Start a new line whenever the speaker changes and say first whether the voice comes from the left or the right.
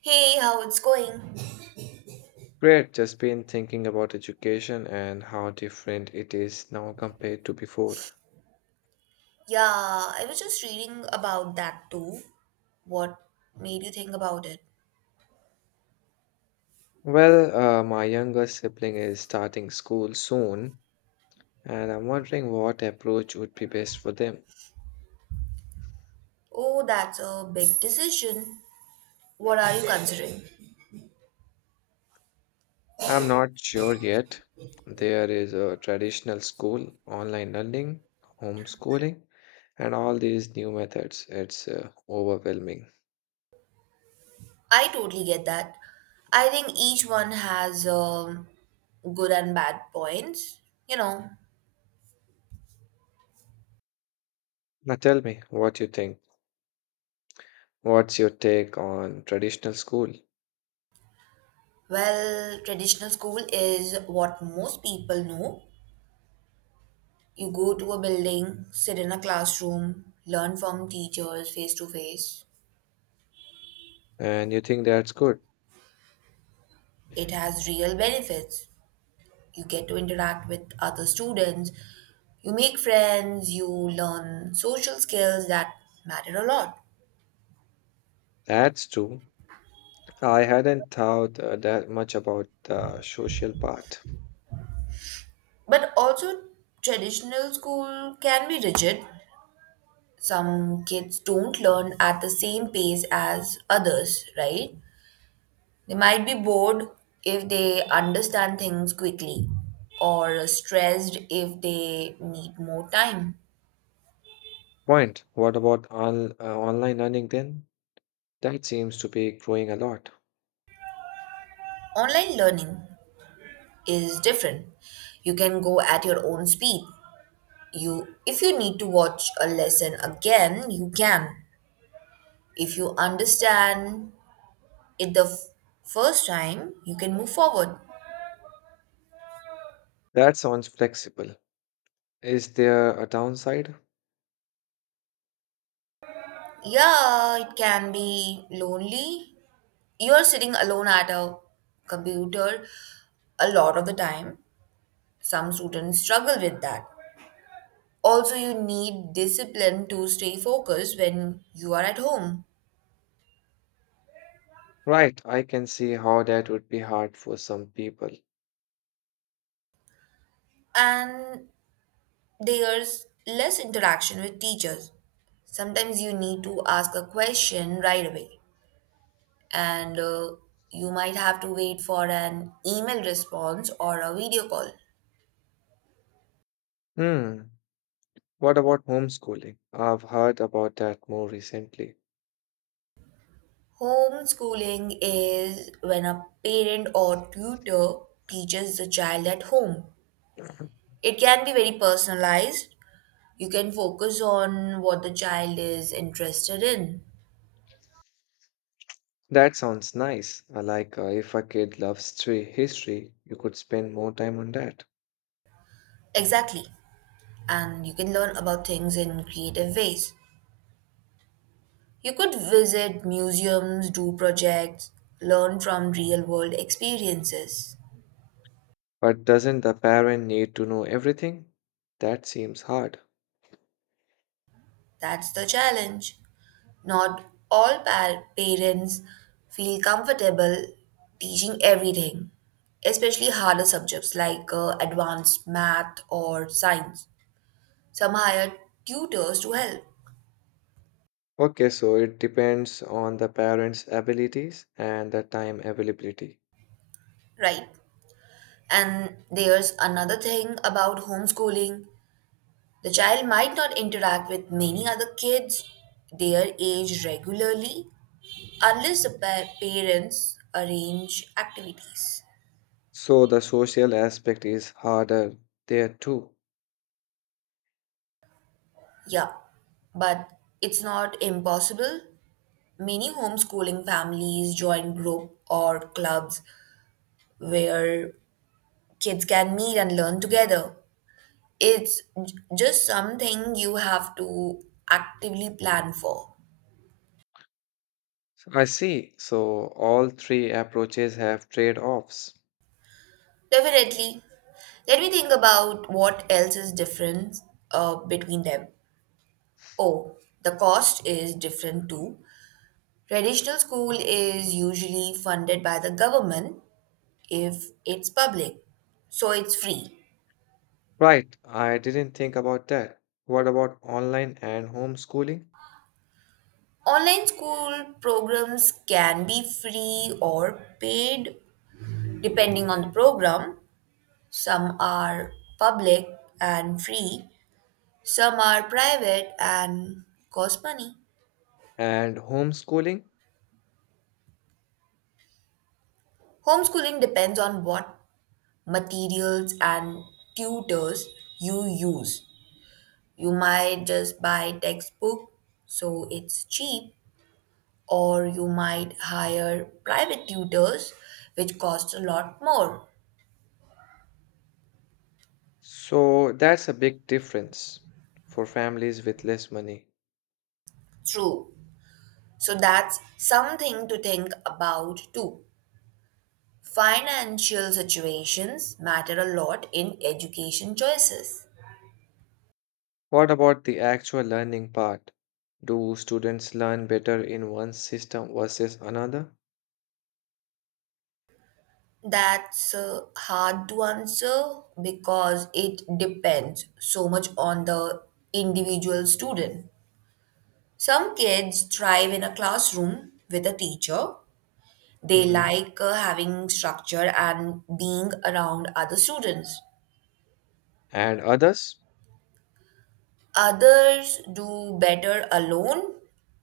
right: Hey, how it's going?
left: Great, just been thinking about education and how different it is now compared to before.
right: Yeah, I was just reading about that too. What made you think about it?
left: Well, my younger sibling is starting school soon, and I'm wondering what approach would be best for them.
right: Oh, that's a big decision. What are you considering?
left: I'm not sure yet. There is a traditional school, online learning, homeschooling, and all these new methods. It's overwhelming.
right: I totally get that. I think each one has good and bad points. You know,
left: Now tell me what you think. What's your take on traditional school?
right: well, traditional school is what most people know. You go to a building, sit in a classroom, learn from teachers face to face.
left: And you think that's good?
right: It has real benefits, you get to interact with other students, you make friends, you learn social skills that matter a lot.
left: That's true. I hadn't thought that much about the social part.
right: But also, traditional school can be rigid. Some kids don't learn at the same pace as others, right? They might be bored if they understand things quickly or stressed if they need more time.
left: Point. What about on, online learning then? That seems to be growing a lot.
right: Online learning is different. You can go at your own speed, you if you need to watch a lesson again you can, if you understand it first time you can move forward.
left: That sounds flexible. Is there a downside?
right: Yeah, it can be lonely, you're sitting alone at a computer a lot of the time, some students struggle with that. Also you need discipline to stay focused when you are at home.
left: Right, I can see how that would be hard for some people.
right: And there's less interaction with teachers. Sometimes you need to ask a question right away, and you might have to wait for an email response or a video call.
left: Hmm. What about homeschooling? I've heard about that more recently.
right: Homeschooling is when a parent or tutor teaches the child at home. It can be very personalized. You can focus on what the child is interested in.
left: That sounds nice. I like if a kid loves history, history, you could spend more time on that.
right: Exactly. And you can learn about things in creative ways. You could visit museums, do projects, learn from real world experiences.
left: But doesn't the parent need to know everything? That seems hard.
right: That's the challenge. Not all parents feel comfortable teaching everything, especially harder subjects like advanced math or science. Some hire tutors to help,
left: Okay, so it depends on the parents' abilities and the time availability.
right: right? And there's another thing about homeschooling, the child might not interact with many other kids their age regularly, unless the parents arrange activities.
left: So the social aspect is harder there too.
right: Yeah, but it's not impossible. Many homeschooling families join group or clubs where kids can meet and learn together. It's just something you have to actively plan for.
left: I see. So all three approaches have trade-offs.
right: Definitely. Let me think about what else is different between them. Oh, the cost is different too. Traditional school is usually funded by the government if it's public, so it's free.
left: Right, I didn't think about that. What about online and homeschooling?
right: Online school programs can be free or paid depending on the program. Some are public and free, some are private and cost money.
left: And homeschooling?
right: Homeschooling depends on what materials and tutors you use. You might just buy textbook so it's cheap, or you might hire private tutors, which cost a lot more.
left: So that's a big difference for families with less money.
right: True. So that's something to think about too. Financial situations matter a lot in education choices.
left: What about the actual learning part? Do students learn better in one system versus another?
right: That's hard to answer because it depends so much on the individual student. Some kids thrive in a classroom with a teacher. They
left: Mhm.
right: like having structure and being around other students.
left: And others?
right: Others do better alone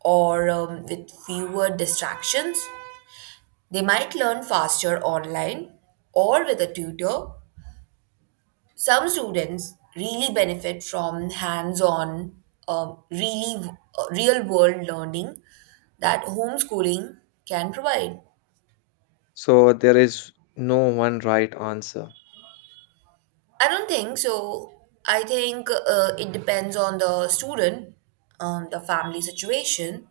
right: or with fewer distractions. They might learn faster online or with a tutor. Some students really benefit from hands on, um, really real world learning that homeschooling can provide.
left: So there is no one right answer.
right: I don't think so. I think it depends on the student, the family situation,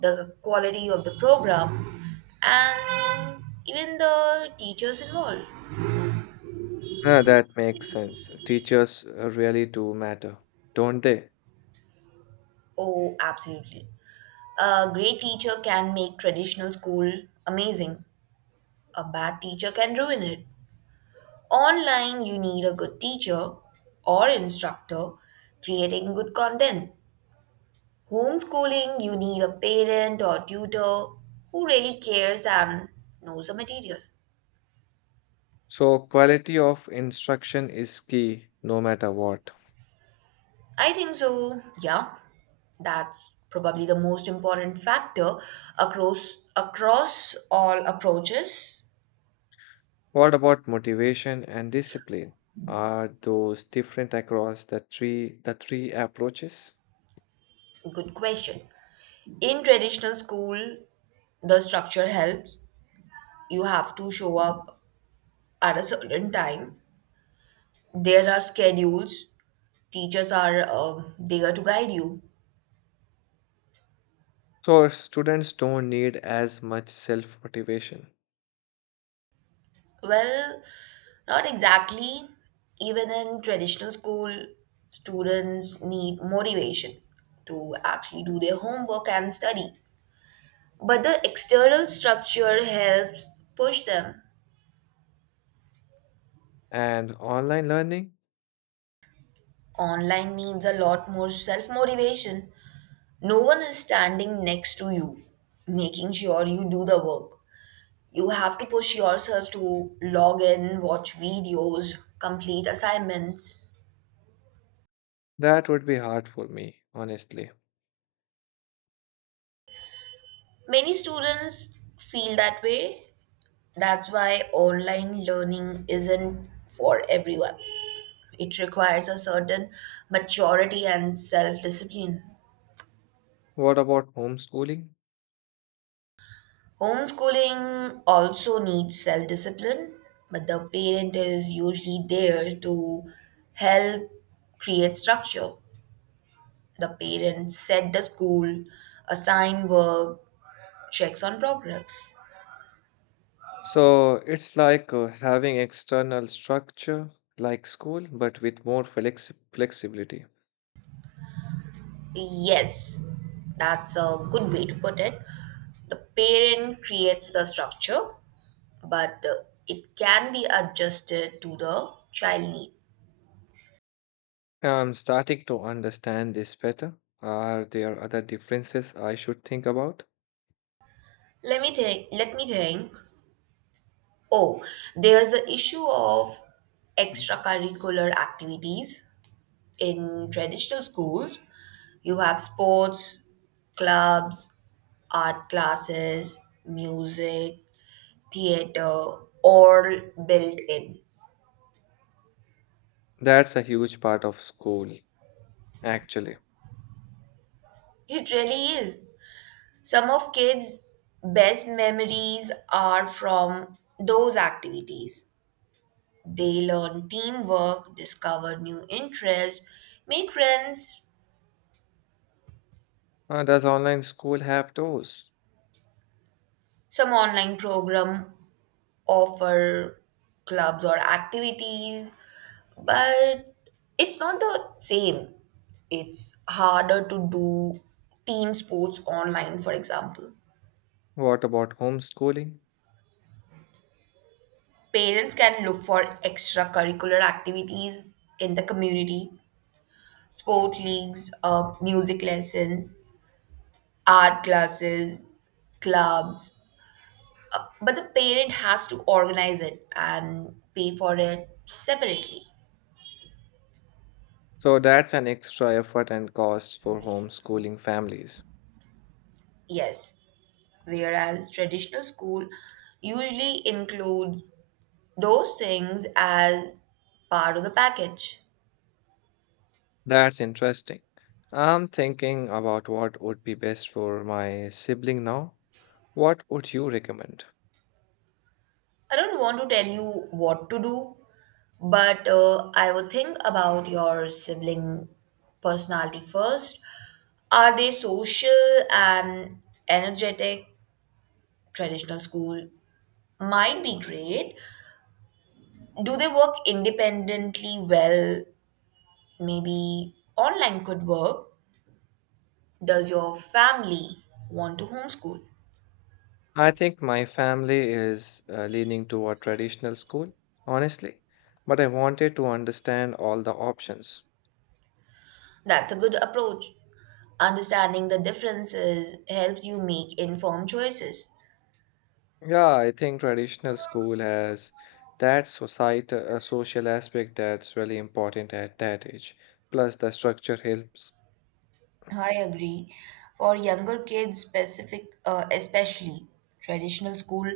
right: the quality of the program, and even the teachers involved.
left: Ah, that makes sense. Teachers really do matter, don't they?
right: Oh, absolutely. A great teacher can make traditional school amazing, a bad teacher can ruin it. Online, you need a good teacher or instructor creating good content. Homeschooling, you need a parent or tutor who really cares and knows the material.
left: So quality of instruction is key no matter what.
right: I think so, yeah. That's probably the most important factor across all approaches.
left: What about motivation and discipline? Are those different across the three approaches?
right: Good question. In traditional school, the structure helps. You have to show up at a certain time. There are schedules. Teachers are there to guide you.
left: So students don't need as much self motivation.
right: Well, not exactly. Even in traditional school, students need motivation to actually do their homework and study. But the external structure helps push them.
left: And online learning,
right: Online needs a lot more self motivation. No one is standing next to you, making sure you do the work. You have to push yourself to log in, watch videos, complete assignments.
left: that would be hard for me, honestly.
right: Many students feel that way. That's why online learning isn't for everyone. It requires a certain maturity and self discipline.
left: What about homeschooling?
right: Homeschooling also needs self discipline, but the parent is usually there to help create structure. The parent set the school, assign work, checks on progress.
left: So it's like having external structure like school, but with more flexibility.
right: Yes, that's a good way to put it. The parent creates the structure but it can be adjusted to the child need.
left: I'm starting to understand this better. Are there other differences I should think about?
right: Let me think. Let me think. Oh, there's the issue of
left: Mhm.
right: extracurricular activities in traditional schools. You have sports, clubs, art classes, music, theater, all built in.
left: That's a huge part of school, actually.
right: It really is. Some of kids' best memories are from those activities. They learn teamwork, discover new interests, make friends.
left: Does online school have those?
right: Some online program offer clubs or activities, but it's not the same. It's harder to do team sports online, for example.
left: What about homeschooling?
right: Parents can look for extracurricular activities in the community, sport leagues, music lessons, art classes, clubs, but the parent has to organize it and pay for it separately.
left: So that's an extra effort and cost for homeschooling families.
right: Yes, whereas traditional school usually includes those things as part of the package.
left: That's interesting. I'm thinking about what would be best for my sibling now. What would you recommend?
right: I don't want to tell you what to do, but I would think about your sibling personality first. Are they social and energetic? Traditional school might be great. Do they work independently well? Maybe online could work. Does your family want to homeschool?
left: I think my family is leaning toward traditional school, honestly, but I wanted to understand all the options.
right: That's a good approach. Understanding the differences helps you make informed choices.
left: Yeah, I think traditional school has that societal social aspect that's really important at that age. Plus, the structure helps.
right: I agree. For younger kids, especially, traditional school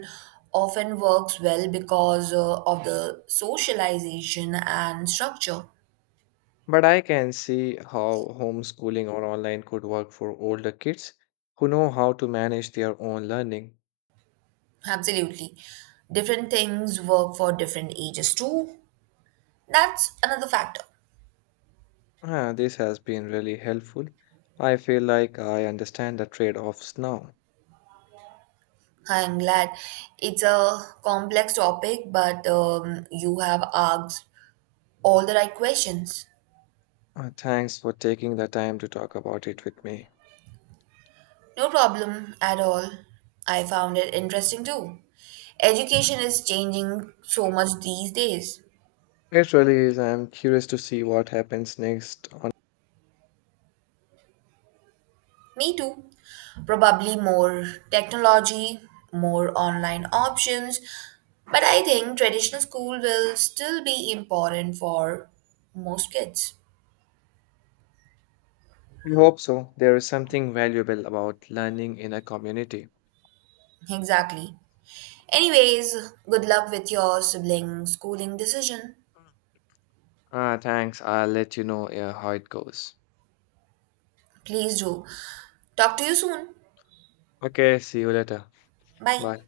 right: often works well because of the socialization and structure.
left: But I can see how homeschooling or online could work for older kids who know how to manage their own learning.
right: Absolutely. Different things work for different ages too. That's another factor.
left: Ah, this has been really helpful. I feel like I understand the trade offs now.
right: I'm glad, it's a complex topic, but you have asked all the right questions.
left: Ah, thanks for taking the time to talk about it with me.
right: No problem at all. I found it interesting too. Education is changing so much these days.
left: It really is. I'm curious to see what happens next. On.
right: Me too. Probably more technology, more online options, but I think traditional school will still be important for most kids.
left: I hope so. There is something valuable about learning in a community.
right: Exactly. Anyways, good luck with your sibling schooling decision.
left: Ah, thanks. I'll let you know how it goes.
right: Please do. Talk to you soon.
left: Okay, see you later.
right: Bye.
left: Bye.